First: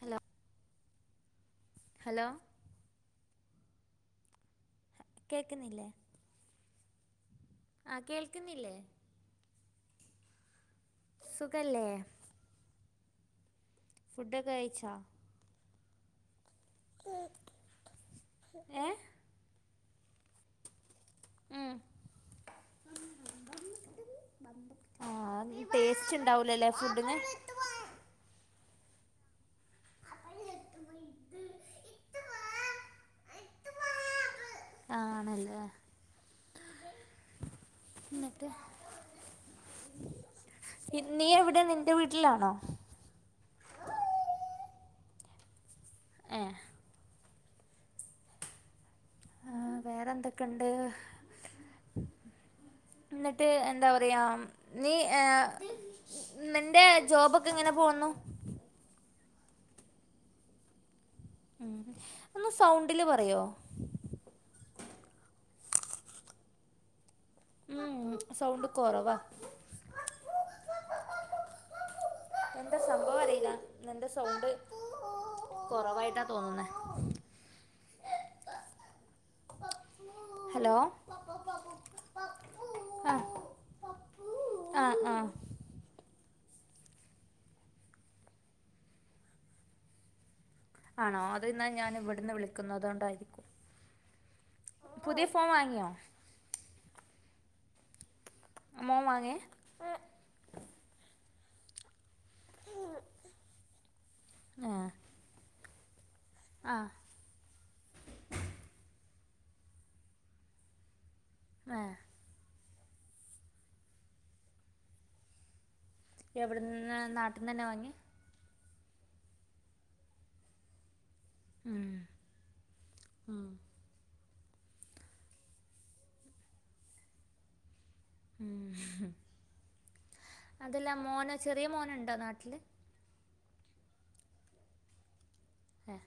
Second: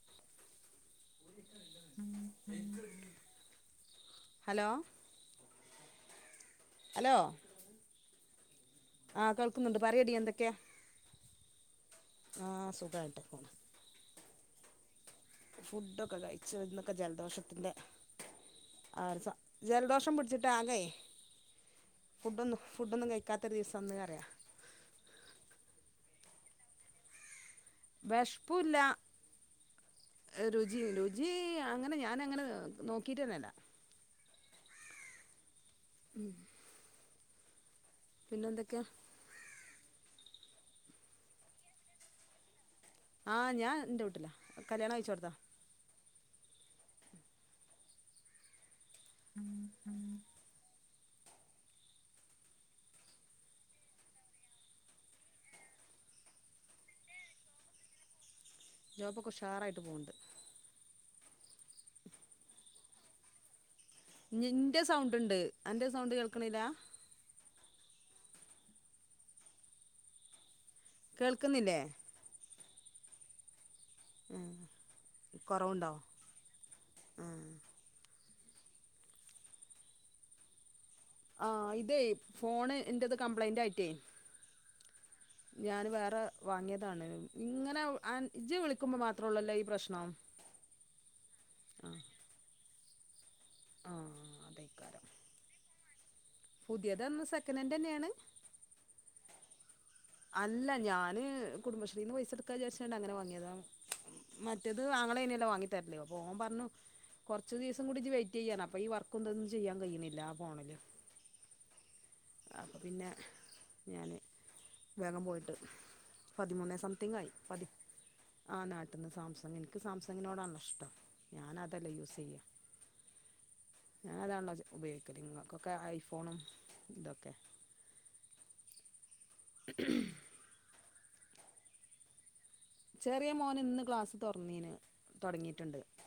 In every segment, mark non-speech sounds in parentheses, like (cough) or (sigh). Hello ഇട്ടല്ല hello hello കേൾക്ക്ന്നില്ലേ hello ആഹ് കേൾക്ക്ന്നില്ലേ ആഹ് കേൾക്കുന്നുണ്ട് പറയെടി എന്തൊക്കെയാ സുഖല്ലേ ആഹ് സുഖയിട്ട് പോണ് ഫുഡ്ക്കെ കഴിച്ചോ ഫുഡൊക്കെ കയിച്ച് ഇന്നൊക്കെ ജലദോഷത്തിന്റെ ഏ ആര്സാ ജലദോഷം പിടിച്ചിട്ട് ആകെ ഉം ഫുഡൊന്നും ഫുഡൊന്നും കഴിക്കാത്തൊരുദിവസംന്ന്പറയാ ആഹ് ടേസ്റ്റ് ഇണ്ടാവൂലല്ലേ ഫുഡിന് വെശ്പ്പുല്ല രുചിയില്ല ജീ അങ്ങനെ ഞാനാങ്ങനെ നോക്കിട്ടന്നല്ല ആണല്ലേ ഉം എന്നട്ട് എന്തൊക്കെയാ ഇന്ന് നീ എവിടെ നിന്റെ വീട്ടിലാണോ ആഹ് ഞാ എന്റെ വീട്ടിലാ കല്യാണ കയിച്ചോടുത്ത ഏഹ് ആഹ് വേറെ എന്തൊക്കെണ്ട് എന്നട്ട് എന്താ പറയാ നീ ഏഹ് നിന്റെ ജോബൊക്കെ ഇങ്ങനെ പോന്നു ജോബൊക്കെ ഉഷാറായിട്ട് പോണ്ട് ഉം ഒന്ന് സൗണ്ടില് പറയോ ഞ്ഞിന്റെ സൗണ്ട്ണ്ട് അന്റെ സൗണ്ട് കേൾക്കണില്ല ഉം സൗണ്ട് കൊറവാ കേൾക്ക്ന്നില്ലേ എന്താ സംഭവംഅറിയില്ല നിന്റെ സൗണ്ട് കൊറവായിട്ടാ തോന്നുന്നെ ആഹ് ഹലോ ആഹ് ഇതേയ് ഫോണ് എന്റത് കംപ്ലൈന്റയിട്ടേ ആഹ് ആഹ് ഞാൻ വേറെ വാങ്ങിയതാണ്. ഇങ്ങനെ ഇജ് വിളിക്കുമ്പോ മാത്രേ ഉള്ളല്ലോ ഈ പ്രശ്നം ആണോ അത്ന്നാ ഞാൻ ഇവടന്ന് വിളിക്കുന്നതോണ്ടായിരിക്കും. ആഹ് പുതിയ ഫോൺവാങ്ങിയോ? പുതിയതെന്ന് സെക്കനൻ്റെന്നെണ്. മോം വാങ്ങേ? അല്ല ഞാന് കുടുംബശ്രീന്ന് പൈസട് ക്കാ വ്ചാര്ച്ചാണ്ട് അങ്ങനെ വാങ്ങിയതാ. ആ മറ്റെത് ആങ്ങളെന്യല്ലോ വാങ്ങിതരല്. അപ്പൊ ഓൻ പറഞ്ഞു ആ കൊർച്ച് ദിവസം കൂടി ഇജ് വെയിറ്റെയ്യ് ർഞ്ഞു. അപ്പം ഈ വർക്കും ന്തൊന്നും ചെയ്യാൻ കയ്യിണ്ല്ല ആ ഫോണില്. മേഹ് അപ്പം പിന്നെ ഞാന് വേഗം പോയിട്ട്. പതിമൂന്നേ എവിടുന്ന് സംതിങായി. നാട്ടിൽ നിന്ന് തന്നെ പതി വാങ്ങി ആഹ് നാട്ട്ന്ന്, സാംസങ്. ഇൻക്ക് സാംസങ്ങിനോടാണല്ലോ ഇഷ്ടം. ഉം, ഞാനതെല്ലേ യൂസെയ്യാ. ഉം. ഞാൻ അതാണല്ലോ ഉപയോഗിക്കല്. ഇങ്ങക്കൊക്കെ ഐഫോണും ഇതൊക്കെ. ഉം. അതല്ല മോനോ, ചെറിയ മോന്ണ്ടോ നാട്ടില്? ചെറിയ മോന് ഇന്ന് ക്ലാസ് തൊറന്നീന്. തൊടങ്ങീട്ട്ണ്ട്. ഏ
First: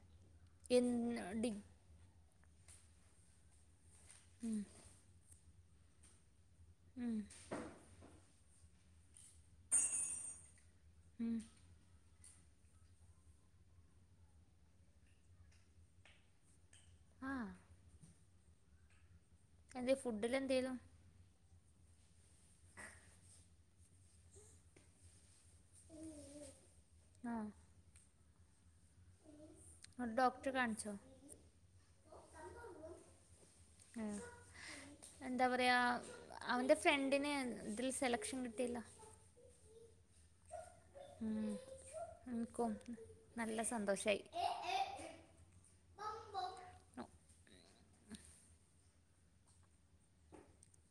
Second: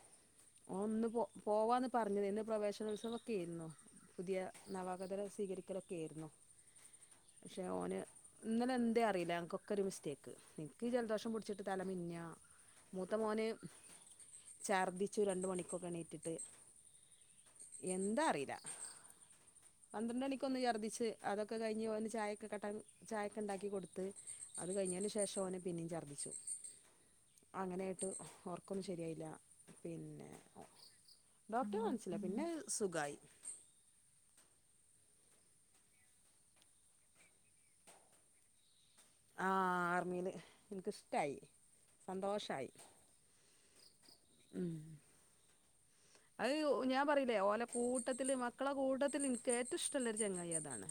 ഓൻ ഇന്ന് എന്ത് പോ ഡി പോവാന്ന് പറഞ്ഞതേ. ഇന്ന് പ്രവേശനോത്സവക്കേര്ന്നു. പുതിയ നവാഗതരെ സ്വീകരിക്കലൊക്കേര്ന്നു. പക്ഷെ ഓന് ഇന്നലെ എന്തേ അറീല്ല. ഞങ്ങക്കോക്കൊര് മിസ്റ്റേക്ക്. ഇൻക്കീ ജലദോഷം പുട് ട്ട് തല മിന്നാ. മൂത്ത മോന് ഛർദിച്ചു രണ്ട് മണിക്കൊക്കെണീറ്റിട്ട്. ആ എന്താ അറീല്ല. എന്തേ പന്ത്രണ്ടണിക്കൊന്ന് ഫുഡിലെന്തേലും ഛർദിച്ച് അതൊക്കെ കഴിഞ്ഞ് ഓന് ചായൊക്കെ കട്ടൻ ചായൊക്കെ ഉണ്ടാക്കി കൊടുത്ത് അത് കഴിഞ്ഞേന് ശേഷം ഓനെ പിന്നിം ഛർദ്ദി ച്ചു. ആഹ്. അങ്ങനെ ആയിട്ട് ഒർക്കൊന്നും ശരിയായില്ല. ഒരു പിന്നെ ഡോക്ടറെ കാണിച്ചോ ഡോക്ടറെ കാണിച്ചില പിന്നത് സുഖായി. ഏഹ്. എന്താ പറയാ അവന്റെ ഫ്രണ്ടിന് ഇതിൽ സെലക്ഷൻ കിട്ടിയല്ലോ. ആഹ് ആർമില്. ഇൻക്ക്ഷ് ഉം ഇൻക്കും നല്ല സന്തോഷായി. ഉം. അത് ഞാൻ പറീല്ലേ ഓലെ കൂട്ടത്തില് മക്കളെ കൂട്ടത്തില് ഇൻക്ക് ഏറ്റവും ഇഷ്ടല്ലൊരു ചെങ്ങായി അതാണ്.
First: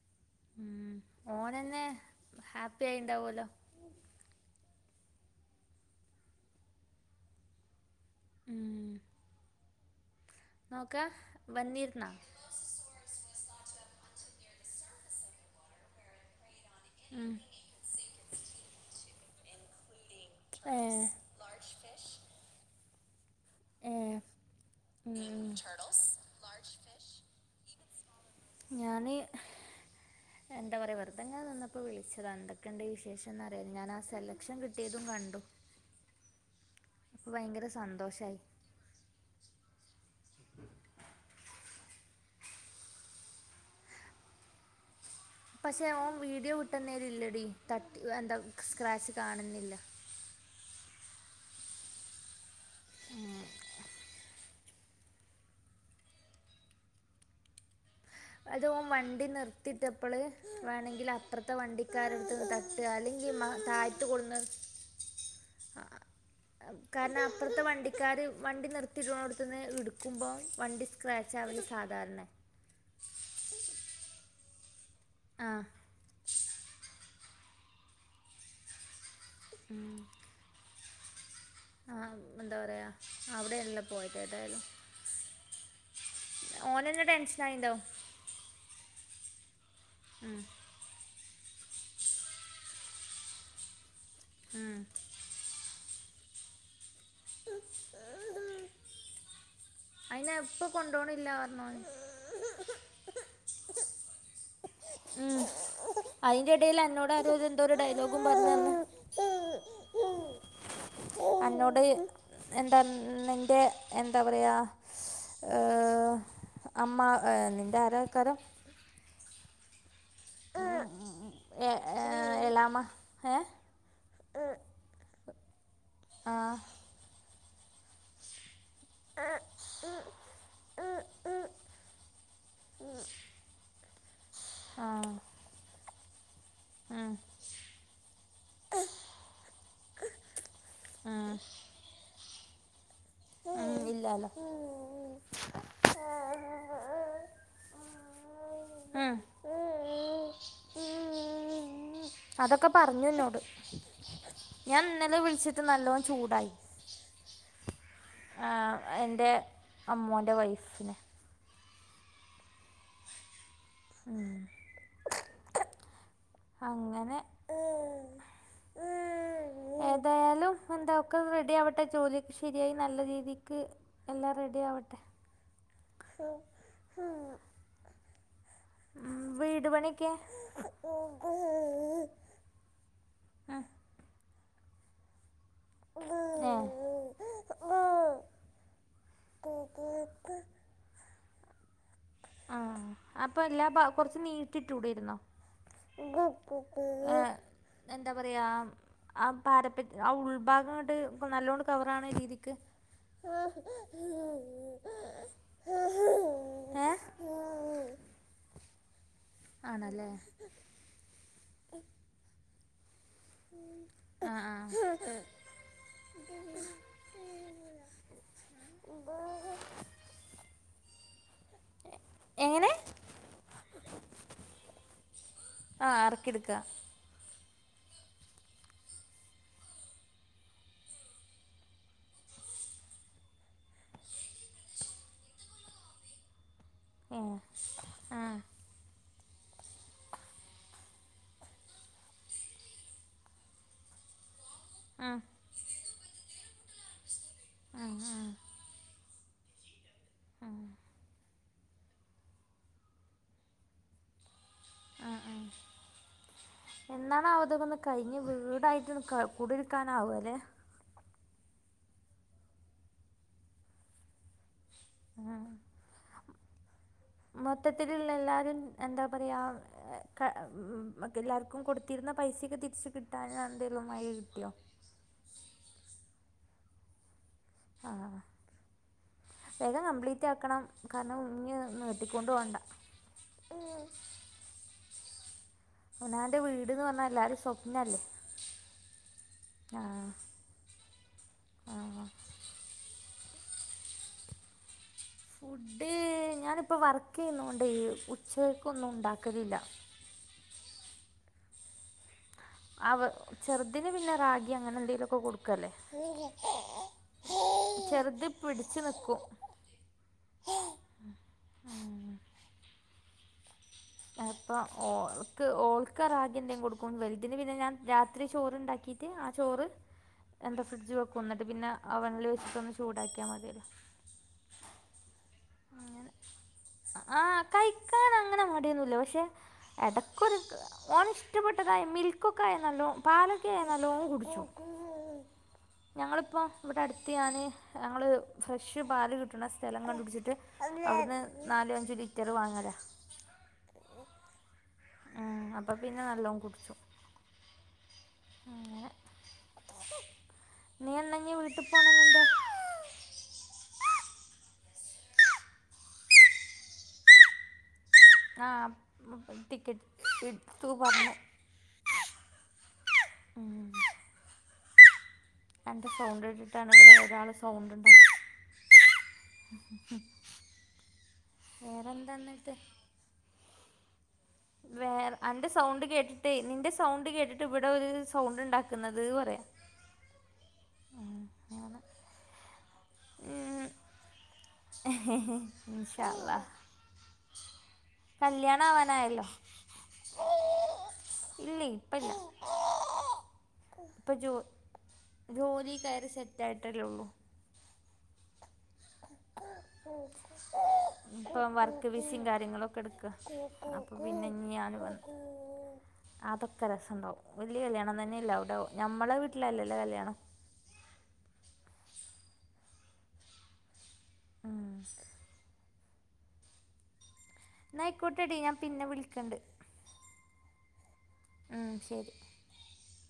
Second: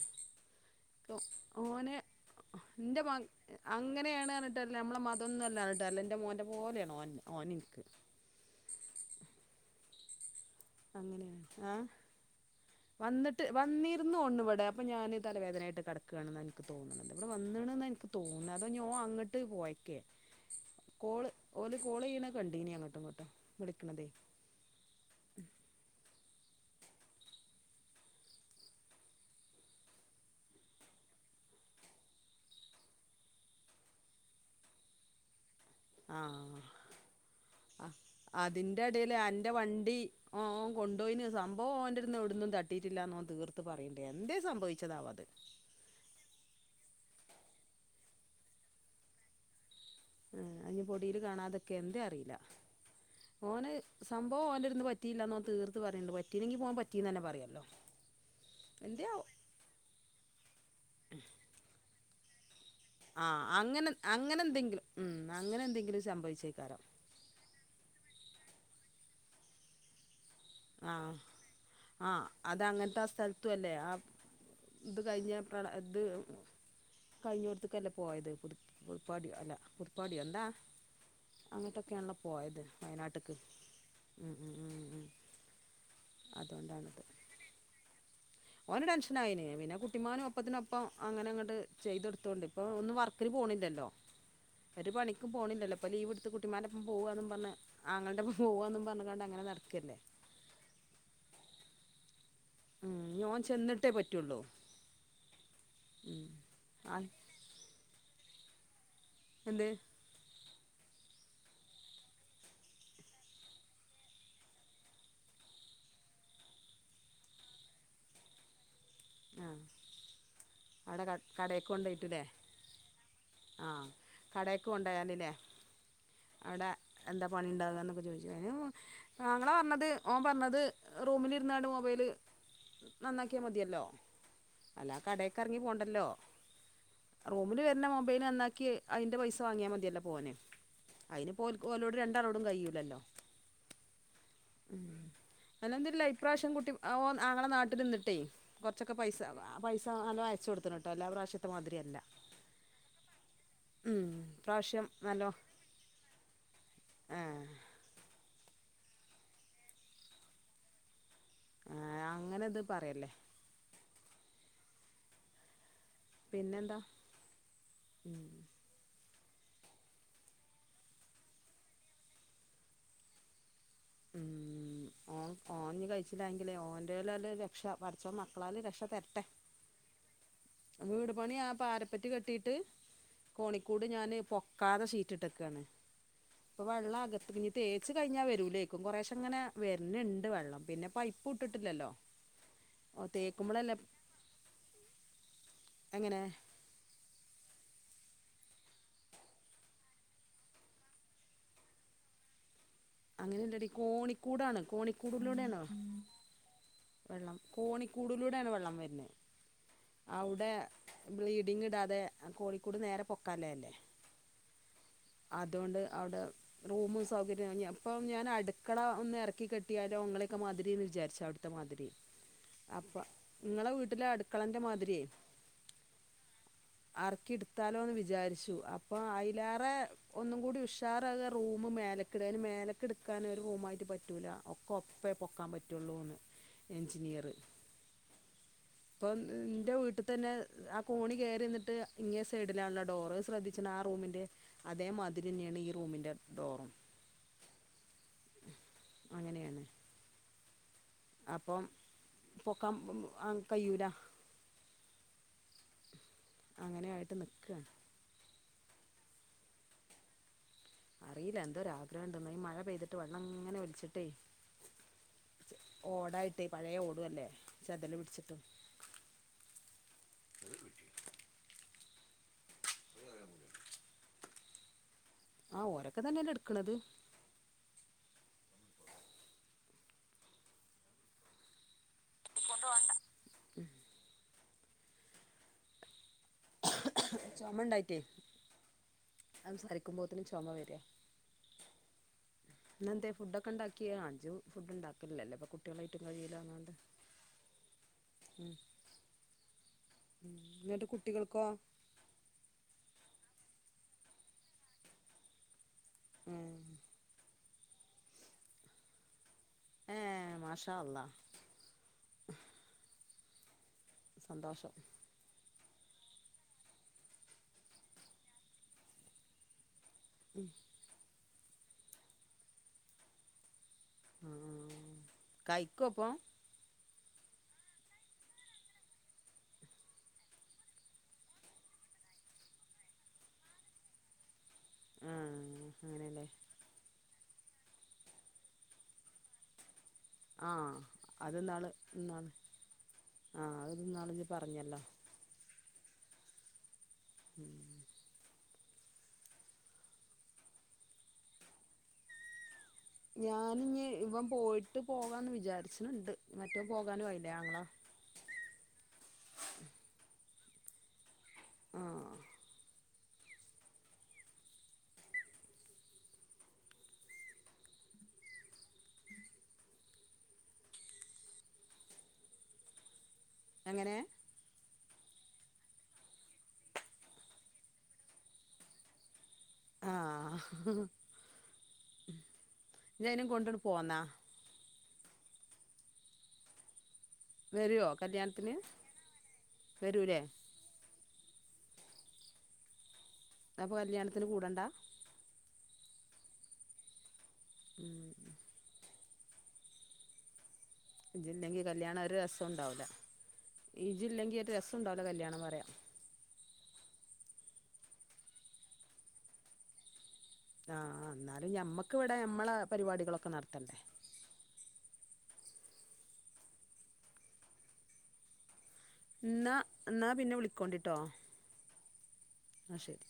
ഉം. ക് ഓനെന്നെ ഓനെ ഹാപ്പി ആയി ഇന്റെ മക് ഉണ്ടാവുമല്ലോ അങ്ങനേണ് പർഞ്ട്ടാര്യല്ല, നമ്മളെ മതൊന്നും അല്ലാ പർഞ്ട്ടാര്യല്ല ഇൻ്റെ മോൻ്റെ പോലേണ് ഓൻ ഓനിൻക്ക്. ഉം. അങ്ങനേണ്. ഏഹ്? വന്നിരുന്നാ വന്നിട്ട് വന്നിരുന്നോൺണ് വടെ. അപ്പം ഞാൻ തലവേദനായിട്ട് കട് ക്കാണ് ന്നാ ഇൻക്ക് തോന്ന്ണത്. ഇവടെ വന്ന്ണ്ന്നാ ഇൻക്ക് തോൺണെ. അതോ ഓൻ ഞ് അങ്ങട്ട് പോയക്കേ. കോള് ഓല് കോളെയ്യ്ണത് കണ്ടീനി. അങ്ങട്ടും ഇങ്ങട്ടും വിളിക്ക്ണതേ. ഉം ഞാന് എന്താ പറയാ വെറുതെങ്ങനെ നിന്നപ്പം വിളിച്ചതാ എന്തൊക്കെണ്ട് വിശേഷം ന്നറിയാന്. ഞാനാ സെലക്ഷൻ കിട്ടിയതും കണ്ടു. ആഹ്. അപ്പോൾ ഭയങ്കര അഹ് സന്തോഷമായി അതിന്റെടേൽ അന്റെ വണ്ടി ഓൻ ഓൻ കൊണ്ടോയിന്, സംഭവം ഓന്റെട്ത്ത്ന്ന് എവിട്ന്നും തട്ടീട്ടില്ലാന്ന് ഓൻ തീർത്ത് പറീണ്ട്. എന്തേ സംഭവിച്ചതാവത്. പക്ഷെ ഓൻ വീഡിയോ വിട്ടന്നേല് ഇല്ലടി തട്ടി എന്താ സ്ക്രാച്ച് കാണുന്നില്ല. ഏഹ് അത് ഞ് പൊടീല് കാണാതെക്കെ എന്തേ അറീല്ല. ഓനത് സംഭവം ഓൻ്റെട്ത്ത്ന്ന് പ റ്റീല്ലാന്ന് തീർത്ത് പറയ്ണ്ട്. പറ്റീനെങ്കിപ്പോൻ പറ്റീന്നെന്നെ പറ്യല്ലോ. അത് ഓൻ വണ്ടി നിർത്തിട്ടപ്പള് വേണെങ്കിൽ അപ്രത്തെ വണ്ടിക്കാരടുത്ത് ത അല്ലെങ്കിൽ ആഹ് മാ അങ്ങനെ താഴ്ത്ത് കൊടുന്ന് അങ്ങനെ എന്തെങ്കിലും ഉം അങ്ങനെ എന്തെങ്കിലും സംഭവിച്ചേക്കാരം കാരണം അപ്പ്റത്തെ വണ്ടിക്കാര് വണ്ടി നിർത്തിയിട്ടോടുത്തുന്ന് എടുക്കുമ്പോ ആഹ് ആത് അങ്ങൻത്തെ സ്ഥലതും അല്ലേ ആഹ് ഇത് കഴിഞ്ഞ ആ പ്ര ഇത് കഴിഞ്ഞോട്ത്തക്കല്ലേ പോയത് പു കുറപ്പാടിയോ അല്ല കുടുപ്പാടിയൊ എന്താ ആ അങ്ങട്ടൊക്കെയാണല്ലോ എന്താ പോയത് പറയുക വയനാട്ട്ക്ക് അവിടെയല്ല ഉം ഉം ഉം അതുകൊണ്ടാണത് ഓനന്നെ ടെൻഷന് ആയിട്ടുണ്ടാകും ഓന് ടെൻഷനായിന് പിന്നെ കുട്ടിമാനും ഒപ്പത്തിനൊപ്പം അങ്ങനെ അങ്ങട്ട് ചെയ്തൊടുത്തോണ്ട് ഇപ്പം ഒന്നും വർക്കിന് പോണില്ലല്ലോ ഒരു പണിക്കും പോണില്ലല്ലോ ഇപ്പ ലീവ്ടുത്ത് കുട്ടിമാന്റെ പോവാന്ന് പറഞ്ഞ് ആങ്ങളുടെ ഒപ്പം പോവാന്നും പറഞ്ഞുങ്ങാണ്ട് അങ്ങനെ നടക്കല്ലേ അയിന് ഇപ്പൊ കൊണ്ടോണില്ല പറഞ്ഞോന് ഉം ഇഞ്ഞ് ഓൻ ചെന്നിട്ടേ പറ്റുള്ളൂ ഉം ഉം അതിന്റെ ഇടേൽ ആ എന്നോട് അതാ എന്തോ ഡയലോഗും പറഞ്ഞു എന്ത് അന്നോട് എന്താ നിന്റെ എന്താ പറയാ ഏഹ് അമ്മ നിന്റെ ആരാക്കാരം ആഹ് അടെ ക കടേ കൊണ്ടോയിട്ടില്ലേ എലാമ ഏ ആഹ് കടെക്ക് കൊണ്ടായാൽ ഇല്ലേ ആ അവിടെ എന്താ പണി ഇണ്ടാവുക എന്നൊക്കെ ചോദിച്ചു അയ്നും ആങ്ങള പറഞ്ഞത് ഓൻ പറഞ്ഞത് റൂമിൽ ഇരുന്നാണ്ട് മൊബൈല് നന്നാക്കിയാൽ മതിയല്ലോ ആ അല്ല കടേക്ക് ഇറങ്ങി പോണ്ടല്ലോ ഉം, റൂമില് വരുന്ന മൊബൈൽ നന്നാക്കി അതിന്റെ പൈസ വാങ്ങിയാൽ മതിയല്ലേ ഓന് ഉം, അയ്ന്പ്പോ ഓലോട് രണ്ടാളോടും കയൂല്ലല്ലോ ഉം ഇല്ലല്ല അൽഹംദുലില്ലാഹ് ഇപ്രാവശ്യം കുട്ടി ഓന് ആങ്ങള നാട്ടിൽ നിന്നിട്ടേ കുറച്ചൊക്കെ ഉം. പൈസ പൈസ നല്ല അയച്ച കൊടുത്തണട്ടോ അല്ലാ പ്രാവശ്യത്തെമാതിരിയല്ല അതൊക്കെ പറഞ്ഞു എന്നോട് ഞാൻ ഇപ്രാവശ്യം ഇന്നലെ വിളിച്ചിട്ട് നല്ലോണം ചൂടായി ആഹ് ആഹ് എൻ്റെ അമ്മോൻ്റെ വൈഫ് ആഹ് അങ്ങനെ ഇത് പറയല്ലേ ഉം പിന്നെന്താ അങ്ങനെ (inaudible) ഉം ഏതായാലും എന്താ ഒക്കെ റെഡി ആവട്ടെ ജോലിയക്കെ ശരിയായി നല്ല രീതിക്ക് ഉം എല്ലാം റെഡി ആവട്ടെ ഓ ഓഞ്ഞ് കഴിച്ചില്ലാങ്കിലേ ഓന്റെ ഉം, ശെ പടച്ചോൻ മക്കളാൽ രക്ഷ തരട്ടെ വീട് പണിക്കെ വീട് പണി ആ പാരപ്പറ്റി കെട്ടിട്ട് കോണിക്കൂട് ഞാന് പൊക്കാതെ ശീ റ്റിട്ടേക്കാണ് ഏ. ഇപ്പൊ വെള്ളം അകത്ത് ഇനി തേച്ച് കഴിഞ്ഞാൽ വരൂലേക്കും കുറശേ അങ്ങനെ വരുന്നുണ്ട് വെള്ളം പിന്നെ പൈപ്പ പൂട്ടിട്ടില്ലല്ലോ ആഹ് അപ്പം എല്ലാ കുറച്ച് നീട്ടിട്ടുടേരുന്നോ എങ്ങനെ ആഹ് എന്താ പറയാ ആഹ് പാര ആഹ് ഉൾഭാഗം ഇങ്ങട്ട് നല്ലോണം കവർ ആവണ രീതിക്ക് അങ്ങനെ ഇല്ലടി കോണിക്കൂടാണ് കോണിക്കൂടിലൂടെ ആണ് ഏഹ് വെള്ളം കോണിക്കൂടിലൂടെയാണ് വെള്ളം വരുന്നെ ആണല്ലേ അവുടെ- ബ്ലീഡിങ് ഇടാതെ ആ കോഴിക്കൂട് നേരെ പൊക്കാല്ലെ അല്ലേ ആഹ്ആഹ് അതോണ്ട് അവ്ടെ റൂമും സൗകര്യം ഞപ്പം ഞാനട്ക്കള ഒന്ന് എറക്കി കെ ട്ടിയാലുംങ്ങളേക്കെ മാതിരീന്ന് വിചാര്ച്ചാ ട്‌ത്തമാതിരി എങ്ങനെ അപ്പ ഇങ്ങളെ വീട്ടിലെ അട്ക്കളന്റമാതിരിയേ ആഹ് ആർക്കിട്ക്കാ ആർക്കിട്ത്താലോന്ന് വിചാരിച്ചു അപ്പൊ അയ്ലേറെ- ഒന്നും കൂടി ഉഷാറാക റൂമ് മേലക്കിട അയ്ന് മേലക്കിട്ക്കാന് ഒരു റൂമായ്ട്ട് പറ്റൂല ഒ കൊപ്പേ പൊക്കാം പറ്റുള്ളൂന്ന് ഏ എഞ്ചിനീറ് ആ ഇപ്പം ഇന്റെ വീട്ടി തന്നെ ആ കോണി കേറ്യന്നിട്ട് ഇങ്ങേ സൈഡിലാണല്ലോ ഡോറ് ശ്രദ്ധി ച്ചി ണാറൂമിൻ്റെ ആ ആ അതേമാതിര്‌യെന്നേണ് ഈ റൂമിൻ്റെ ഡോറും ആ അങ്ങനെയാണ് ആഹ് അപ്പം പൊക്കാം കയ്യൂലാ അങ്ങനെ ആയിട്ട് എന്നാണാവോ നിൽക്കുകയാണ് ഇതൊക്കൊന്ന് കഴി ഞ്ഞ് വീടായിട്ടൊന്ന് കുടിര്ക്കാനാവാ ല്ലേ അറീല എന്തൊരു ആഗ്രഹണ്ടന്നൊ ഈ മഴ പെയ്തിട്ട് വെള്ളംങ്ങനെ ഒലിച്ചിട്ടേ ആ ഓടായിട്ടെ പഴയ ഓടും അല്ലെ ചെതല് മൊത്തത്തിലുള്ള പിടിച്ചിട്ട് എല്ലാവരും എന്താ പറയാ എല്ലാർക്കും കൊടുത്തിര്ന്ന പൈസേക്കെ തിരിച്ച് കിട്ടാഞ്ഞ എന്തേലും വഴി കിട്ടി‌യോ? ആഹ് ഓരൊക്ക തന്നല്ലെ ഇട്ക്ക്ണത് ആഹ് വേഗം കംപ്ലീറ്റ് ആക്കണം കാരണം ഇഞ്ഞ് നീട്ടിക്കൊണ്ടോവണ്ട അവനാന്റെ വീട്ന്ന് പറഞ്ഞാ എല്ലാരേം ചുമ ഉണ്ടായിട്ടേ സ്വപ്നല്ലേ സംസാരിക്കുമ്പോത്തിനും ചൊമ വര്യാ ആ ഇന്നെന്തേ ഫുഡൊക്കെണ്ടാക്കിയാ ഇജ്ജ് ഫുഡ്ണ്ടാ ഫുഡ് ഞാനിപ്പ വർക്കെയ്യുന്നോണ്ടെ ഉച്ചക്കൊന്നും ഉണ്ടാക്കലില്ല എന്നിട്ട് കുട്ടികൾക്കോ? അവ ചെറുതിന് പിന്നെ റാഗി അങ്ങനെന്തേലൊക്കെ കൊടുക്കല്ലേ ഉം ചെറുത് പിടിച്ചു നിക്കും ഏഹ് മാഷാഅള്ളാ ഉം (unintelligible) ഇപ്പം സന്തോഷം ഓൾ ഓൾക്ക് റാഗ്യന്തേം കൊടുക്കും വെൽതിന് പിന്നെ ഞാൻ രാത്രി ചോറ്ണ്ടാക്കിട്ട് ആ ചോറ് എന്താ ഫ്രിഡ്‌ജി വെക്കും ന്നിട്ട് പിന്നെ അവൺല് വെച്ചിട്ടൊന്ന് ചൂടാക്കിയാ മതിയല്ലോ ഉം കയ്ക്കോപ്പം? ആഹ് കഴിക്കാനങ്ങനെ മടിയൊന്നുല്ല പക്ഷെ എടക്കൊരു ഓനിഷ്ടപ്പെട്ടതായ മിൽക്കൊക്കായ നല്ലോം പാലൊക്കായ ന്നല്ലോം കുട്ച്ചും ആ അങ്ങനെയല്ലേ ഞങ്ങളിപ്പം ഇവിടട് ട്ട്യാന് ഞങ്ങള് ഫ്രഷ് പാല് കിട്ട്ണ സ്ഥലം കണ്ടുട്ച്ചിട്ട് ആ അവിട്ന്ന് നാലു അഞ്ചും ലിറ്ററ് വാങ്ങല ആഹ് അഹ് ന്നാളിജ് പറഞ്ഞല്ലോ ആഹ് അപ്പൊ പിന്നെ നല്ലോം കുട്ച്ചും ഉം അങ്ങനെ നീ എന്നാ ഇഞ്ഞ് വീട്ട്പ്പോളെ നിന്റെ? ഞാനിഞ്ഞ് ഇവം പോയിട്ട് പോകാന്ന് വിചാര്‌ച്ച്ണ് ണ്ട് മറ്റോം പോകാനും ആയില്ലേ? ആങ്ങള ആഹ് ടിക്കറ്റ് ഇട്ത്തു പർഞ്ഞു ആഹ് ഉം അൻ്റെ സൗണ്ട് കേട്ടിട്ടാണ് ഇബടെ ഒരാള് സൗണ്ട് ഇണ്ടാക്ക്ണെ വേറെന്താ ന്ന്ട്ട്? എങ്ങനെ? വേറെ അന്റെ സൗണ്ട് കേട്ടിട്ട് നിന്റെ സൗണ്ട് കേട്ടിട്ട് ഇവിടെ ഒരു സൗണ്ട്ണ്ടാക്കുന്നത് പറയ ആഹ് അങ്ങനെ. ഇജ്ജ് അയ്നിം കൊണ്ടട് പോന്നാ ഇൻശാ അല്ലാഹ് വരുവോ കല്യാണത്തിന് കല്യാണാവാനായല്ലോ? വരൂലേ ഇല്ലേ ഇപ്പെല്ല അപ്പോ കല്യാണത്തിന് കൂടെണ്ട ജോലി കയറി സെറ്റായിട്ടല്ലേ ഒള്ളൂ ഉം ആഹ് ഇപ്പം ഇജ്ജില്ലെങ്കി വർക്ക് കല്യാണം ഒരു ബിസിം രസം കാര്യങ്ങളൊക്കെ ഉണ്ടാവൂല എടുക്ക അപ്പ പിന്നെ ഇജ്ജില്ലെങ്കി ഇഞ്ഞ് ഒരു രസം ഞാന് വ ഉണ്ടാവൂല കല്യാണം പറയാ അതൊക്കെ രസണ്ടാവും വല്ല്യ കല്യാണം തന്നെയല്ല അവ്ടെ ഞമ്മളെ വീട്ടിലല്ലല്ലോ കല്യാണം? ആഹ് ആഹ് ഇന്നാലും ഞമ്മക്ക് വടെ ഞ്ഞമ്മളെ പരിപാടികളൊക്കെ നടത്തണ്ടേ ഉം ഇന്നയ്ക്കോട്ടെ ടീ ഞാ പിന്നെ വിളി ഇന്നാ ഇന്നാ പിന്നെ വിളിക്കോണ്ടിട്ടോ? ഉം ശരി ന്നാ ശരി